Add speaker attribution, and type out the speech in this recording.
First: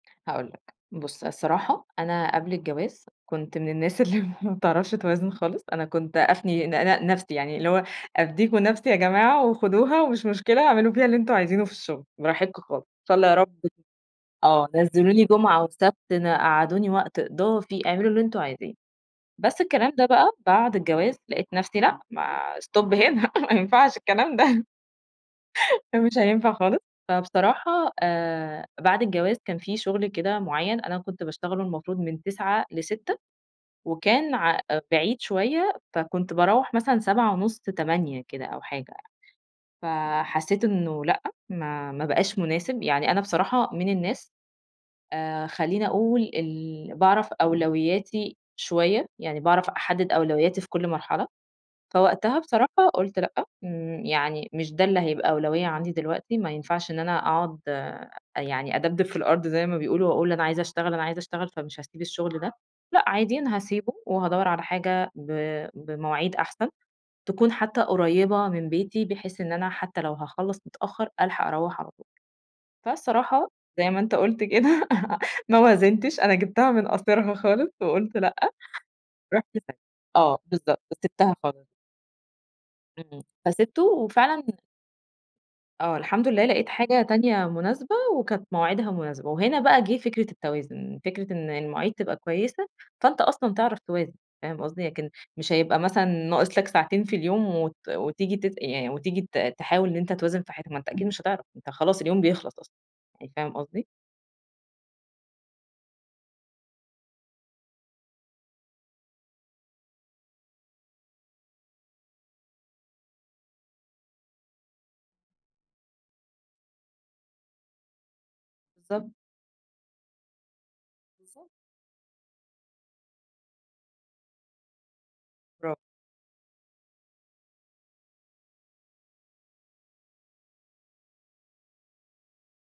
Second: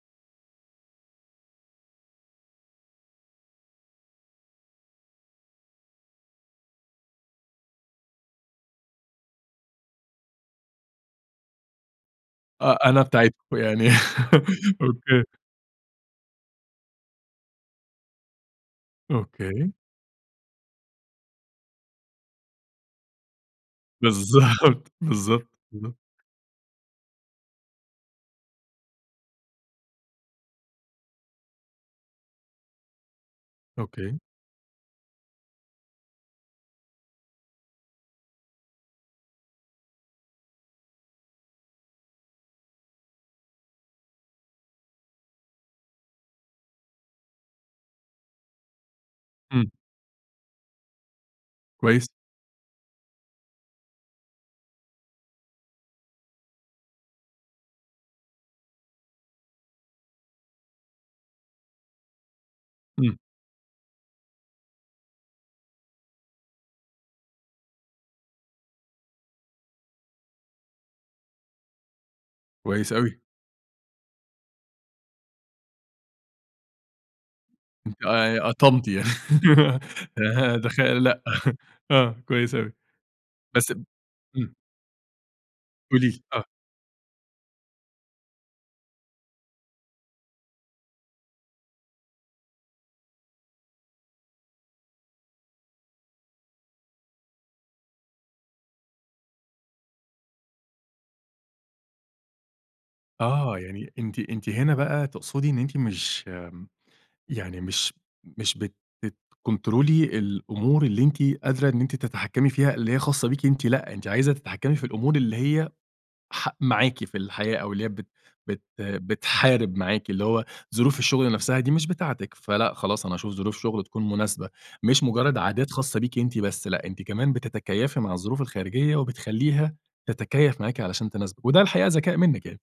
Speaker 1: هاقول لك. بُص الصراحة أنا قبل الجواز كنت من الناس اللي ما بتعرفش توازن خالص، أنا كنت أفني ن ن نفسي يعني اللي هو أدّيكم نفسي يا جماعة وخدوها ومش مشكلة اعملوا فيها اللي أنتم عايزينه في الشغل، براحتكم
Speaker 2: آه
Speaker 1: خالص،
Speaker 2: أنا
Speaker 1: إن شا الله يا رب
Speaker 2: بتاعتكم
Speaker 1: ت
Speaker 2: يعني
Speaker 1: آه
Speaker 2: أوكي.
Speaker 1: نزلوني جُمعة وسَبت ن قعّدوني وقت إضافي، اعملوا اللي أنتم عايزينه. بس
Speaker 2: أوكي.
Speaker 1: الكلام ده بقى بعد الجواز لقيت نفسي لأ، ما stop هنا، ما ينفعش الكلام ده،
Speaker 2: بالضبط، بالضبط، بالض
Speaker 1: ده مش هينفع خالص. فبصراحة آآ بعد الجواز كان في شُغل كده مُعيّن، أنا كنت باشتغله المفروض من 09:00 ل18:00
Speaker 2: أوكي.
Speaker 1: وكان ع بعيد شوية، فكنت باروَّح مثلًا 19:30، 20:00 كده أو حاجة. فحسيت إنه لأ، ما ما بقاش مناسب، يعني أنا بصراحة من الناس آآ خلّيني أقول ال باعرف أولوياتي شوية، يعني باعرف
Speaker 2: إمم.
Speaker 1: أحدد أولوياتي في كل مرحلة.
Speaker 2: كويس.
Speaker 1: فوقتها بصراحة قُلت لأ ن يعني مش ده اللي هيبقى أولوية عندي دلوقتي، ما ينفعش إن أنا أقعد أ يعني أدبدب في الأرض زي ما بيقولوا وأقول أنا عايزة أشتغل أنا عايزة أشتغل فمش هاسيب الشغل ده، لأ
Speaker 2: إمم.
Speaker 1: عادي أنا هاسيبه وهادوَّر على حاجة ب بمواعيد أحسن، تكون حتى قريبة من بيتي بحيث إن أنا حتى لو هاخلَّص متأخر ألحق أروَّح على طول.
Speaker 2: كويس أوي.
Speaker 1: فالصراحة زي ما أنت قُلت كده ما وازنتِش، أنا جِبتها من قاصرها خالص
Speaker 2: أنتِ ق
Speaker 1: وقُلت لأ،
Speaker 2: قطَمتِ يع
Speaker 1: رُحت [unintelligible] آه
Speaker 2: ه دخ
Speaker 1: بالضبط
Speaker 2: لأ
Speaker 1: سِبتها خالص.
Speaker 2: آه، كويس أوي.
Speaker 1: إمم
Speaker 2: بس ب
Speaker 1: فسِبته وفعلًا
Speaker 2: إمم.
Speaker 1: آه
Speaker 2: قولي لي،
Speaker 1: الحمد
Speaker 2: آه.
Speaker 1: لله لقيت حاجة تانية مناسبة وكانت مواعيدها مناسبة، وهنا بقى جه فكرة التوازن، فكرة إن المواعيد تبقى كويسة فأنت أصلًا تعرف توازن، فاهم قصدي؟ لكن مش هيبقى مثلًا ناقص لك ساعتين في اليوم وت وتيجي تت يعني وتيجي ت تحاول إن أنت توازن في حتة ما أنت أكيد مش هتعرف، أنت خلاص اليوم بيخلص أصلًا. يعني فاهم
Speaker 2: آه
Speaker 1: قصدي؟
Speaker 2: يعني أنتِ أنتِ هنا بقى تقصدي إن أنتِ مش يعني مش مش بت بتكنترولي الأمور اللي أنتِ قادرة إن أنتِ تتحكمي فيها اللي هي خاصة بيكِ أنتِ، لأ، أنتِ عايزة تتحكمي في الأمور اللي هي ح معاكِ في الحياة، أو اللي هي بت بت
Speaker 1: بالضبط.
Speaker 2: بتحارب معاكِ اللي هو ظروف الشغل
Speaker 1: بالضبط.
Speaker 2: نفسها دي مش بتاعتِك، فلأ خلاص أنا هاشوف ظروف شُغل تكون مناسبة، مش مُجرد عادات
Speaker 1: برا
Speaker 2: خاصة بيكِ أنتِ بس، لأ أنتِ كمان بتتكيفي مع الظروف الخارجية وبتخلّيها تتكيف معاكِ عشان تناسبِك، وده الحقيقة ذكاء منِك يعني.